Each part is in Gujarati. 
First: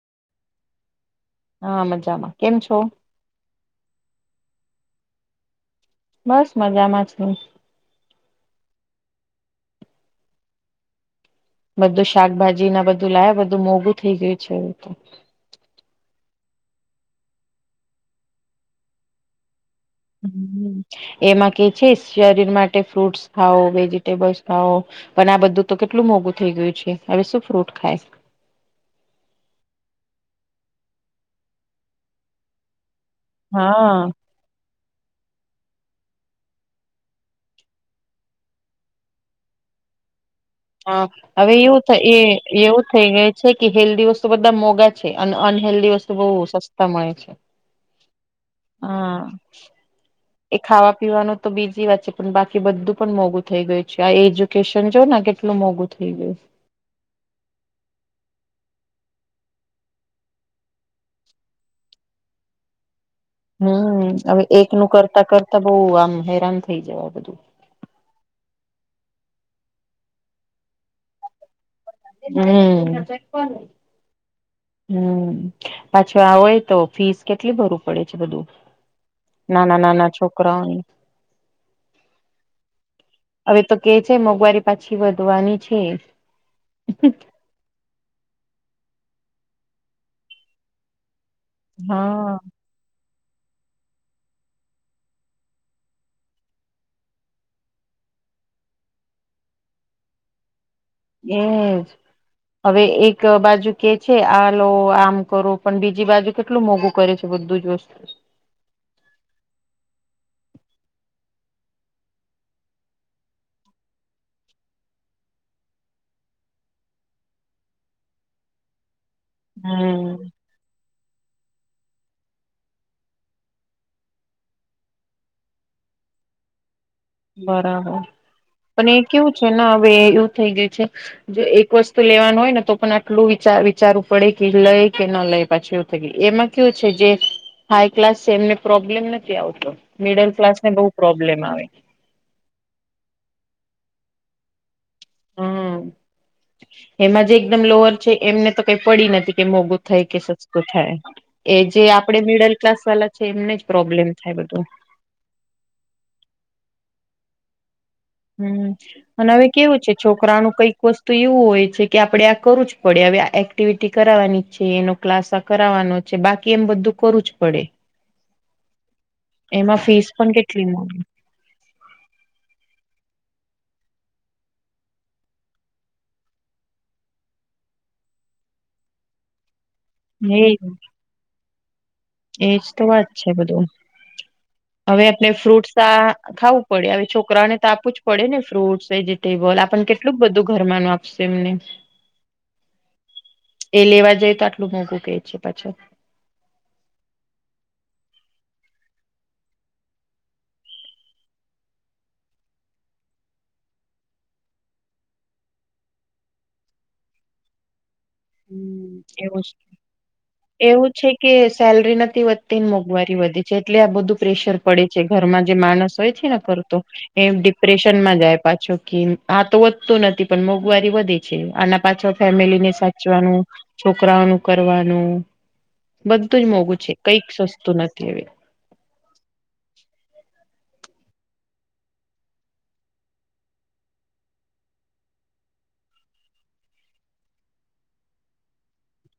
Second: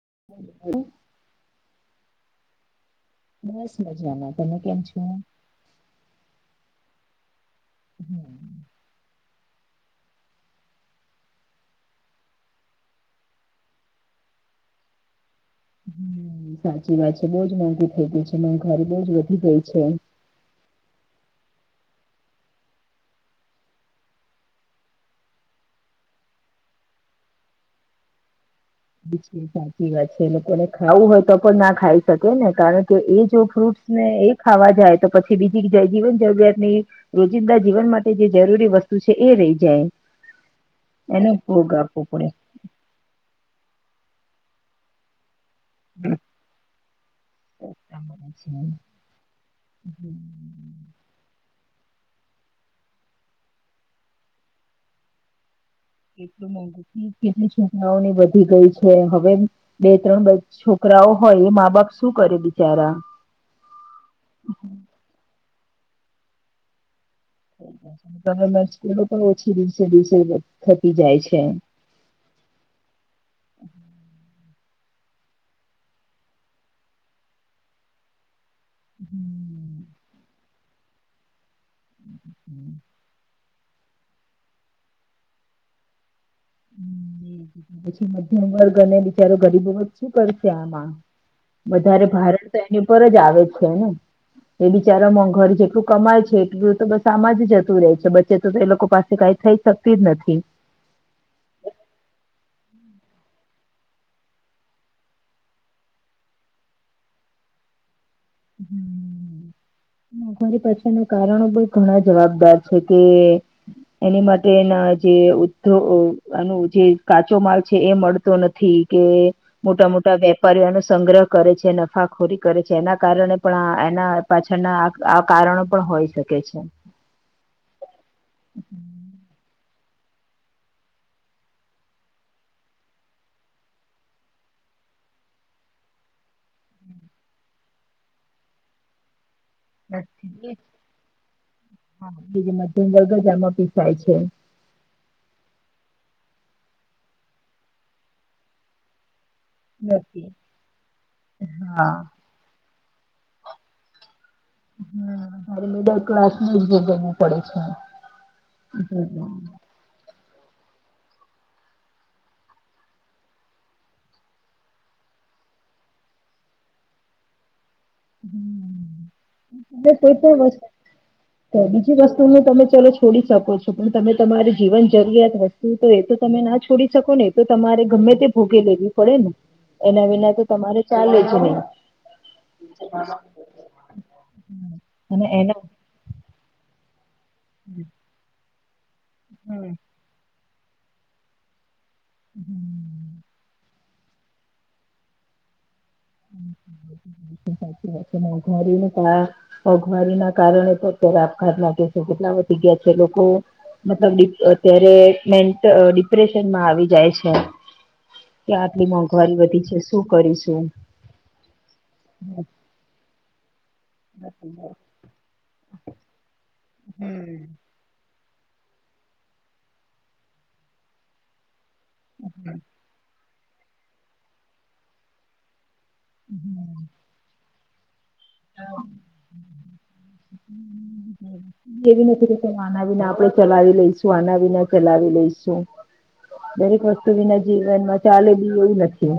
[inaudible] હા મજામાં. કેમ છો? બસ મજામાં તમે કેમ છો? બસ મજામાં છે. હમ્મ. બધું શાકભાજી ના બધું લાયા બધું મોઘું થઈ ગયું છે એવું તો હમમ અ સાચી વાત છે બઉ જ મોઘું થઇ ગયું છે. મોંઘવારી બઉ જ વધી ગઈ છે. [inaudible] એમાં કે છે શરીર માટે ફ્રૂટ્સ ખાઓ વેજીિટેબલ્સ ખાઓ પણ આ બધું તો કેટલું મોઘું થઈ ગયું છે. હવે શું ફ્રૂટ ખાય. [unintelligible] સાચી વાત છે. લોકોને ખાવું હોય તો પણ ના ખાઈ શકે ને કારણ કે એ જો ફ્રૂટ્સ હા ને એ ખાવા જાય તો પછી બીજી જીવન જરૂરિયાતની, રોજિંદા જીવન માટે જે જરૂરી વસ્તુ છે એ રહી જાય. હા એનો હવે ભોગ એવું થ આપવો એ પડે. એવું થઈ ગય છે કે હેલ્દી વસ્તુ બધા મોગા છે અન અન હેેલ્દી વસ્તુ બોવ સસ્તા મળે છે. હા હમ. ખાવા પીવાનું તો બીજી વાત છે પણ બાકી બધું પણ મોઘું થઈ ગયું છે. આ એજ્યુકેશન જો ને કેટલું મોઘું કેટલું મોઘું? કેટલી સૂચનાઓની વધી ગઈ છે. છે. હવે બે ત્રણ છોકરાઓ હોય એ મા બાપ શું કરે બિચારા હમમ અ હવે એક નું કરતા કરતા તો બઉ આમ હેરાન થઈ જવા બધું. ત મે સ્કૂલો પણ ઓછી દિવસે દિવસે થતી જાય છે. હમ્મ. હમ્મ પાછો આવય તો ફીસ કેટલી ભરવ પડે છે બધું. ના ના હમ. ના ના છોક. [unintelligible] [inaudible] હવે તો કે છે મોંઘવારી પાછી વધવાની છે. હ. વર્ગ અને બિચારો ગરીબો શું કરશે આમાં. વધારે હા ભારત તો એની ઉપર જ આવે. આવે છેને એ બિચારા મોંઘર જેટલું કમાય છે એટલું તો બસ આમાં જ જતું રહેે છે બચ્ચે તો તો એ લોકો પાસે કઈ થઈ શકતી જ નથી. એજ હવે એક બાજુ કે છે આ લો આમ કરો પણ બીજી બાજુ કેટલું મોંઘું કરે છે બધું જ વસ્તુ. અમારી પાસેના કારણો પણ ઘણા જવાબદાર છે કે એની માટેના જે ઉ આનું જે કાચો માલ છે એ મળતો નથી. કે મોટા હમ મોટા વેપારીઓ એનો સંગ્રહ કરે. જે નફાખોરી કરે છે એના કારણે પણ એના પાછળના આ કારણો પણ હોય શકે છે. બરાબર પણ એ કેવું છે ને હવે એવું થઈ ગયું છે જો એક વસ્તુ લેવાનું હોય ને તો પણ આટલું વિચાર વિચારવું પડે કે લઈ કે ન લઈ પાછી એવું થઈ ગયું એમાં કેયું છે જે હાઈ ક્લાસ છે એમને પ્રોબ્લેમ નથી. કે આવ કે મિડલ ક્લાસ ને બહ પ્રોબ્લેમ આવે. હા બીજ મધ્ય દરગજામાં પીસાય છે. હમ્મ એમાં જે એકદમ લોઅર છે એમને તો કઈ પડી નથી. કે મોગું થાય કે નથી સસ્તું થાય એ જે આપડે હા મીડલ ક્લાસ વાલા છે એમને જ પ્રોબ્લેમ થાય બધું હમ્મ મિડલ ક્લાસ ન જ પડે છે. હમ્મ હમ. અને હવે કેવું છે છોકરાનું કંઈક વસ્તુ એવું હોય છે કે આપડે આ કરું જ પડે હવે આ એક્ટિવિટી કરાવવાની છે એનો ક્લાસ કરાવનો છે બાકી એમ બધું કરું જ પડે. એમાં ફીસ પણ કેટલી મળે બીજી વસ્તુને તમે ચલો છોડી શકો છો પણ તમે તમારી જીવન જરૂરિયાત વસ્તુ તો એ તો તમે ના છોડી શકો ને એ તો તમારે ગમે તે ભોગે લેવી પડે ને. એના વિના તો એ તમારે ચાલે જ નહી. એજ તો વાત છે બધું હવે અને આપણે એના ફ્રૂટસ આ ખાવું પડે હવે જો કરા તો આપું જ પડે ને ફ્રૂટ વેજીિટેબલ આપણ કેટલુંક બધું ઘર ન આપશે એમને હમ્મ. એ લેવા જઈ તો આટલું મોંઘું કે છે પાછો. સાચી વાત છે મોઘવારી મોંઘવારી ના કારણે તો અત્યારે આપઘાત લાગે છે કેટલા વધી ગયા છે લોકો મતલબ અત્યારે મેન્ટ ડિપ્રેશનમાં આવી જાય છે. કે આટલી હમ મોંઘવારી એવું જ બધી છે શું કરીશું. એવું છે કે સેલરી નથી વધતી ને મોંઘવારી વધે છે એટલે આ બધું પ્રેશર પડે છે ઘરમાં માણસ હોય છે ના કર એ ડિપ્રેશન માં જાય. પાછો કે આ તો વધતું નથી પણ મોંઘવારી વધે છે આના પાછો ફેમિલી ની છોકરાઓ ન કરવાનું બધું જ મોંઘું છે કઈક સસ્ તું નથી હવે. એવી નથી કે આના વિના આપડે ચલાવી લઈશું આના વિના ચલાવી લઈશું દરેક વસ્તુ વિના જીવનમાં ચાલેલી એ નથી.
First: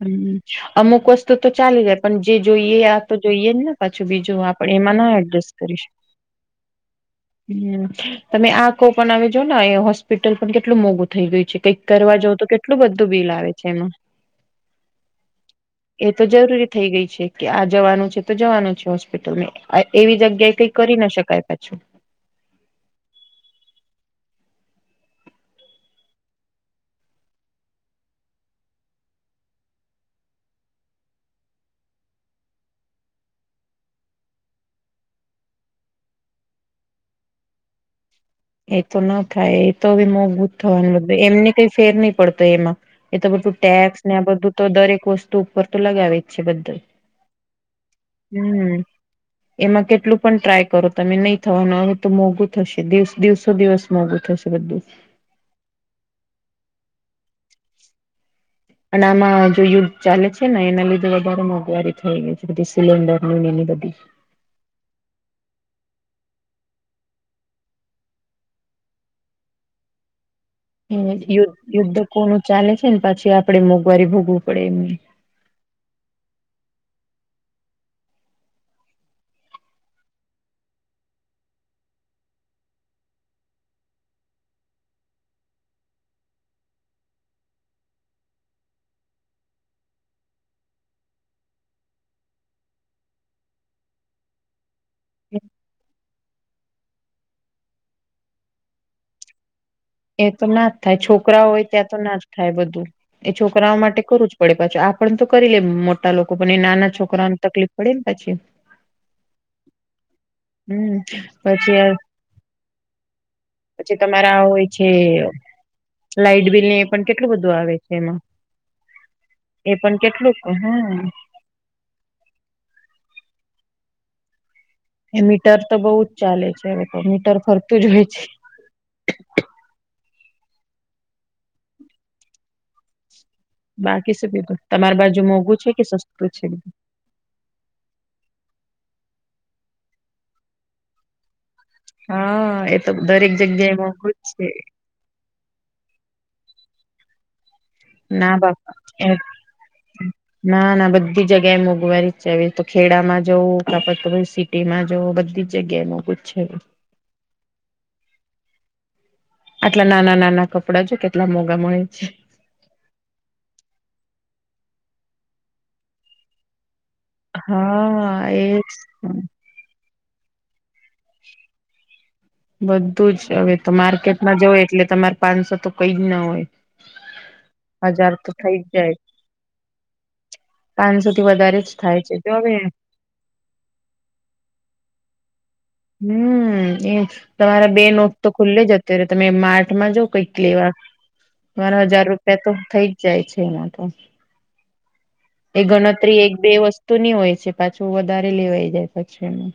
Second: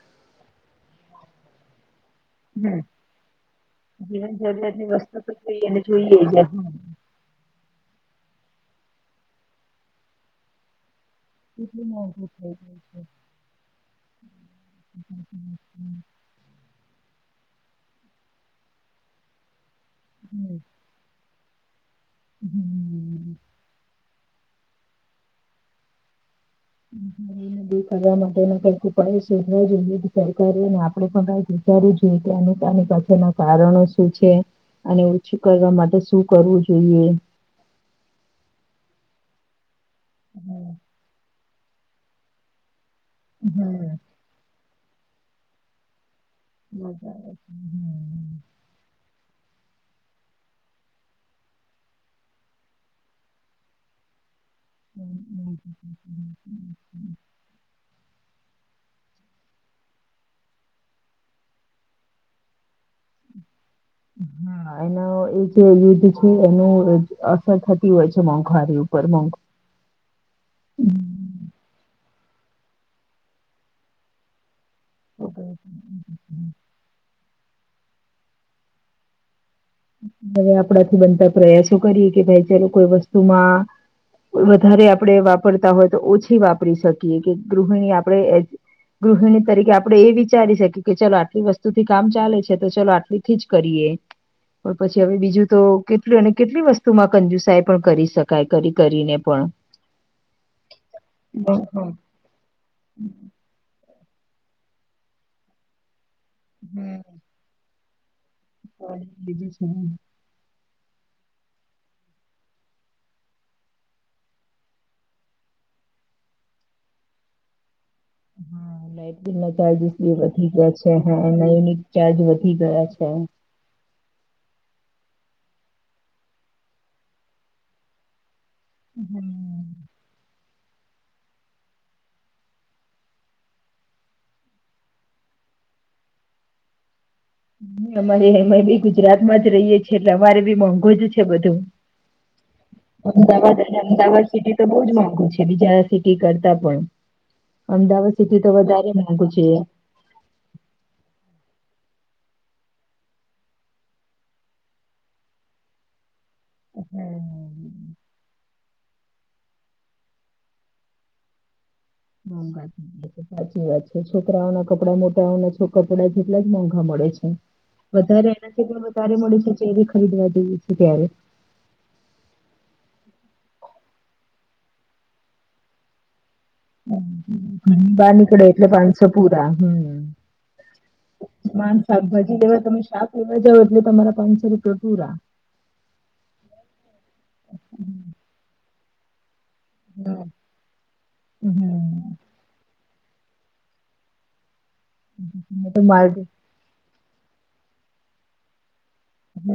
હમ અમુક વસ્તુ તો ચાલી જ પણ જે જોઈએ આ તો જોઈએ જ ને પાછું જીવન બીજું આપ જરૂરિયાતની એમાં ના વસ્તુ તો એડજસ્ટ જોઈએ ને કરીશ જોઈએ જ એટલું હમ. તમે આ કો પણ આવીજો ને એ હોસ્પિટલ પણ કેટલું મોગું થઈ ગય છે કઈક કરવા મોંઘું જવ તો થઈ ગયું કેટલું બધું બિલ આવે છે એમાં હ હ એ તો હમ. જરૂરી થઈ ગઈ છે કે આ જવાનું છે તો જવાનું છે હોસ્પિટલમાં એવી જગ્યાએ કઈ કરી ના શકાય. અચ્છા હમ દ કરવા માટે કઈક ઉપડ શોધવા જોઈએ સરકારેને આપડે પણ કઈક વિચારવું જોઈએ કે અનુતાની પાછના કારણો શું છે અને ઓછું કરવા માટે શું કરવું જોઈએ. એ તો ના ખાય. તો બી મોજબૂત થવા બધ એમને ફેર નહી પડતો એમાં એ તો બધું હમ ટેક્સ ને આ બધું તો દરેક વસ્તુ ઉપર તો લગાવે છે બધું મજા આવે છે હ. હમ એમાં કેટલું પણ ટ્રાય કરો તમે નહી થવાનું આવે તો મોંઘું થશે દિવસ દિવસો દિવસ મોગું થશે. બધું હમ. અને આમાં જો યુગ ચાલે છે ને એના લીધે વધારે મોંઘવારી થઈ ગઈ છે બધી સિલન્ડર એની બધ હા એનો એ એનું અસર થતી હોય છે મોંઘવારી ઉપર મોઘ હમ યુદ્ધ યુદ્ધ કોનું ચાલે છે ને પછી આપડે મોંઘવારી ભોગવું પડે એમ હવે હવે આપણાથી બનતા પ્રયાસો કરીએ કે ભાઈ ચાલ કોઈ વસ્તુમાં વધારે આપણે વાપરતા હોય તો ઓછી વાપરી શકીએ કે ગૃહિણી આપણે ગૃહિણી તરીકે આપણે એ વિચારી શકીએ કે ચાલ આટલી વસ્તુથી કામ ચાલે છે તો ચાલ આટલી થી જ કરીએ. પછી હવે બીજું તો કેટલું અને કેટલી વસ્તુમાં કંજુસાય પણ કરી શકાય કરી કરીને પણ એ તો ના જ થાય છોકરાઓ હમ હોય હમ ત્યાં તો ના જ થાય બધું એ છોકરાઓ માટે કરવું જ પડે પાછું આપણ તો કરી લે મો લોકો પણ નાના છોકરાને તકલીફ પડેલ પછી હા બીજું છે. હમ પછી યાર પછી તમારા હોય છે લાાઈટ બિલ ને પણ કેટલું બધું આવે છે. એમાં હા લઇટ બિલ ના એ ચાર્જસ બ પણ કેટલુંક વધી ગયા છે હા નયુનટ ચાર્જ વધી ગયા છે. એ મીટર તો બહુ જ ચાલે છે હવે મીટર ફરતું જ હોય છે. હમ. બાકી છે બીધું તમારી બાજુ મોંઘું છે કે સસ્તું છે બીધું અમારે અમે બી ગુજરાત માં જ રહીએે છીએ એટલે અમારે બી મોંઘ જ છે બધું. હા એ તો દરેક અમદાવાદ જગ્યાએ અને મોઘું અમદાવાદ જ છે. સિટી તો બહુ જ મોંઘુ બીજા સિટી કરતા પણ અમદાવાદ ના સિટી તો વધારે બાપા મોંઘુ છે. ના ના બધી જગ્યા એ મોઘવારી તો ખેડામાં જવું કેડ તો સિટીમાં જવ બધી જ જગ્યા નું ક છે. હમ. આટલા નાના નાના કપડા છે કેટલા મોગા મળે છે મ સાચ વાત સાચી વાત છે છોકરાઓ ના કપડા મોટા છો કપડા જેટલા જ વધ એનાથી હા એજ વધ મળે હરિદવાર બ છે ત્યારે બધું જ હવે તો માર્કેટમાં જવ એટલે તમારે પાંચસો તો કઈ જ ના હોય. ઘણી બહાર હજાર તો નીકળે થઈ જ એટલે જાય પાંચસો પૂરા હમ પાંચસો થી વધારે જ માન થાય છે જો શાકભાજી હવે લેવા તમે શાક લેવા જાવ એટલે તમારા પાંચસો રૂપિયા પૂરા હમ એ તમારા બે નોટ તો ખુલ્લે જ. અત્યારે તમે માર્ માં જો હમ. કઈક લેવા મારા હજાર હમ રૂપિયા તો થઈ જ જાય છે એમાં તો એ તો માર્ગ ગણતરી હમ. એક બે વસ્તુ તો ન હોય છે પાછું વધારે લેવાઈ જાય. પછી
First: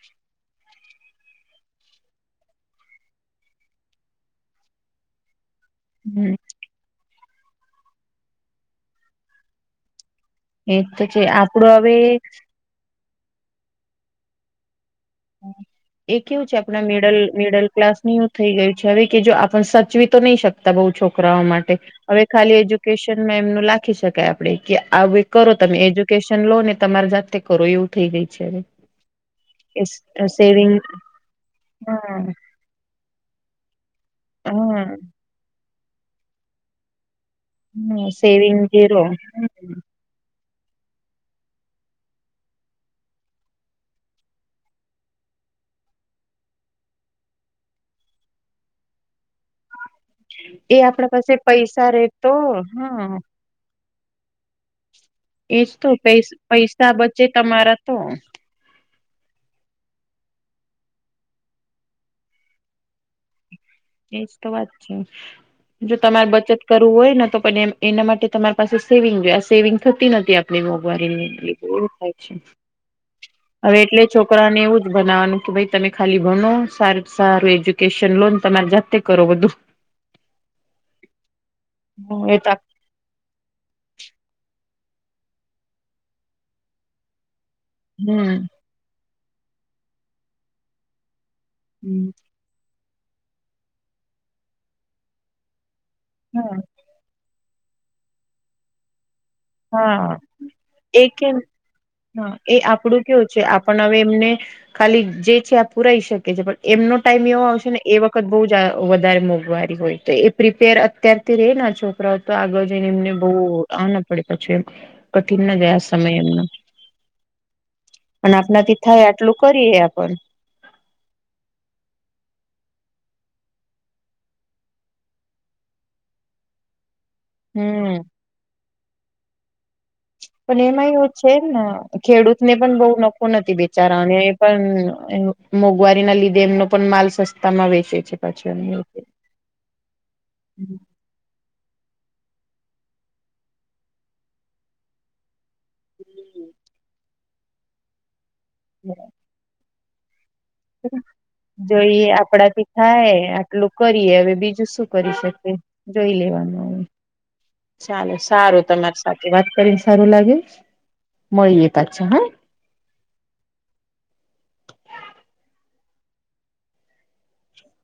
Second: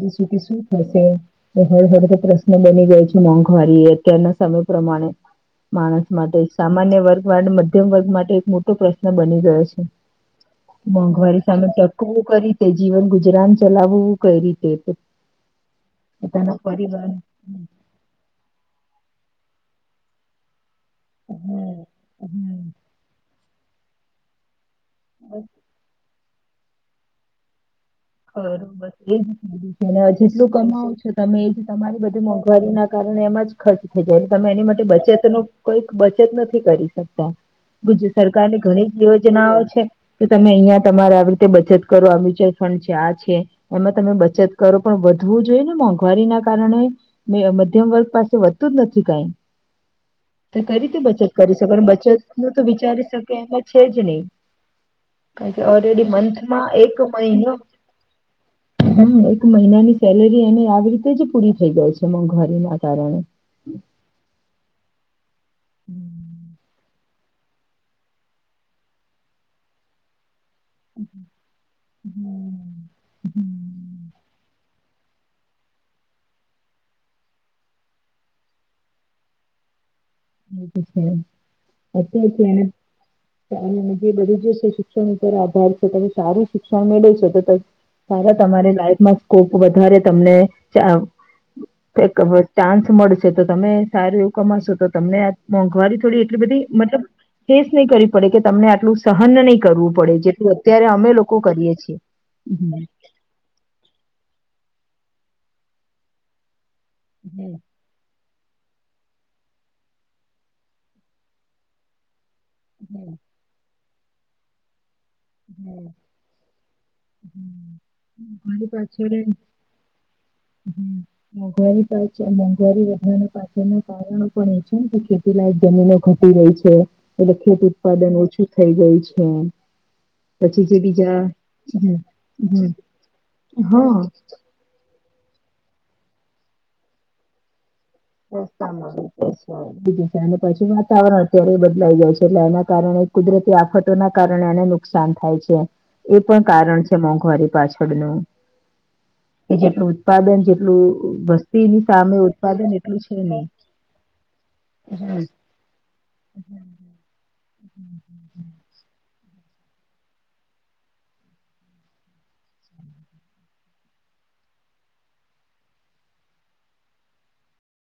પરિસ્થિતિ શું થશે હળ હળ તો પ્રશ્ન બની ગયો છે મોંઘવારી અત્યારના સમય પ્રમાણે માણસ હમ માટે સામાન્ય વર્ગ વાડ મધ્યમ વર્ગ માટે એક મોટો પ્રશ્ન બની ગયો છે. એ તો છે મોંઘવારી સામે આપડો હવે ટકવું કરી તે જીવન ગુ ગુજરામ ચલાવવું કઈ રીતે એ કેવું પોતાના છે આપણા મિડલ મિડલ ક્લાસ ની થઈ ગયું છે હવે. કે જો આપ સચવી તો નહીં શક છોકરાઓ માટે હવે ખાલી એજ્યુકેશન એ લખી શકાય આપડી. કે આવી કરો તમે એ જો કેશન લો ને તમારી જાતે કરો એવું થઈ ગઈ છે હવે બરોબર એ જીધું એને એ હજી શું સેવિંગ કમાવ છો તમે એ જે તમારી હા બધી મોંઘવારી ના કારણે એમ જ ખર્ચ જયારે તમે એની હા માટે બચત નું કોઈક બચત નથી કરી શકતી. ગુજત હા સરકાર સેવિંગ ની ઘણી ઝીરો જ યોજનાઓ છે. તમે અહિયાં તમારે આવી રીતે બચત કરવા આવી છે ફંડ છે એમાં તમે બચત કરો પણ વધવું જોઈએ ને મોંઘવારી ના કારણે મધ્યમ વર્ગ પાસે વધતું જ નથી કઈ. તો એ કઈ રીતે આપડા બચત પાસે કરી શકો પૈસા રે બચત નું તો હા વિચારી શકે એમાં છેજ ન એજ તો પૈ પૈસા એક બચે મહિનો તમારા તો હા એક મહિનાની સેલેરી એને આવી રીતે જ પૂરી થઈ ગઈ છે મઘરી ના કારણે એજ તો વાત છે જો હમ તમારે બચત કરવું હોય. પણ એના માટે તમારી પાસે સેવિંગ આ સેવિંગ થતી નથી આપ મોંઘવારી થાય છે હવે એટલે છોકરાને એવું જ બનાવાનું કે ભાઈ તમે ખાલી ભણો સ સારું એજ્યુકેશન લોન તમારે જાતે કરો બધું જે બધું હમ્મ એ તો જ શિક્ષ આભાર છે તમે સારું શિક્ષણ મેળવ છો તો ત સારા હમ તમારી લાઈફમાં કોપ વધારે તમને તો ચાસ મળશે તો તમે સારું એવું કમાશો તો તમને આ મોંઘવારી થોડી એટલી હા બધી મતલબ ફેસ નહી કરવી પડે કે તમને આટલું સહન નહી કરવું પડે હા જેટલું અત્યારે એ અમે કેમ લોકો કરીએ છીએ હ એ હમ આપડું કેવું છે આપણ હવે એમને ખાલી જે છે આ પુરાઈ શકે છે પણ એમનો ટાઈમ એવો હમ આવશે ને એ વખતે બ વધારે મોંઘવારી હોય તો એ પ્રિપેર અત્યારથી ર છોકરા તો આગળ જઈને એમને બહુ હ. પડી પ છે. હ અને ઘરી આપણાથી થાય પાછળ હ આટલું કરીએ આપણ ઘરી પાછળ રી વધ પાછળ ન કારણો પણ એ છે ને કે ખેતીલાયક જમીનો ઘટી રહી છે. એટલે ખેત હમ ઉત્પાદન ઓછું થઈ ગઈ છે એમ. પણ એમાં એવું છે ને ખેડૂત ને પણ હમ્મ બહુ નકો નથી બેચારા હા અને એ પણ મોંઘવારી ના લીધે એમનો પણ માલ સસ્તામાં આવે. રસ્તામાં પછી વાતાવરણ અત્યારે લઈ જાય છે એટલે એના કારણે કુદરતી આફતોના કારણે એને નુકસાન થાય છે એ પણ કારણ છે મોંઘવારી પાછળનું બરા કેટું ઉત્પાદન જેટલું વસ્તીની સામે ઉત્પાદન એટલું છે હાય નહી. આટલું કરીએ હવે બીજું શું કરી હમ્મ. શકે. જોઈ લેવાનું ચાલો સારું તમાર સાચી વાત કરીને સારું લાગે મળીએ કછા હા.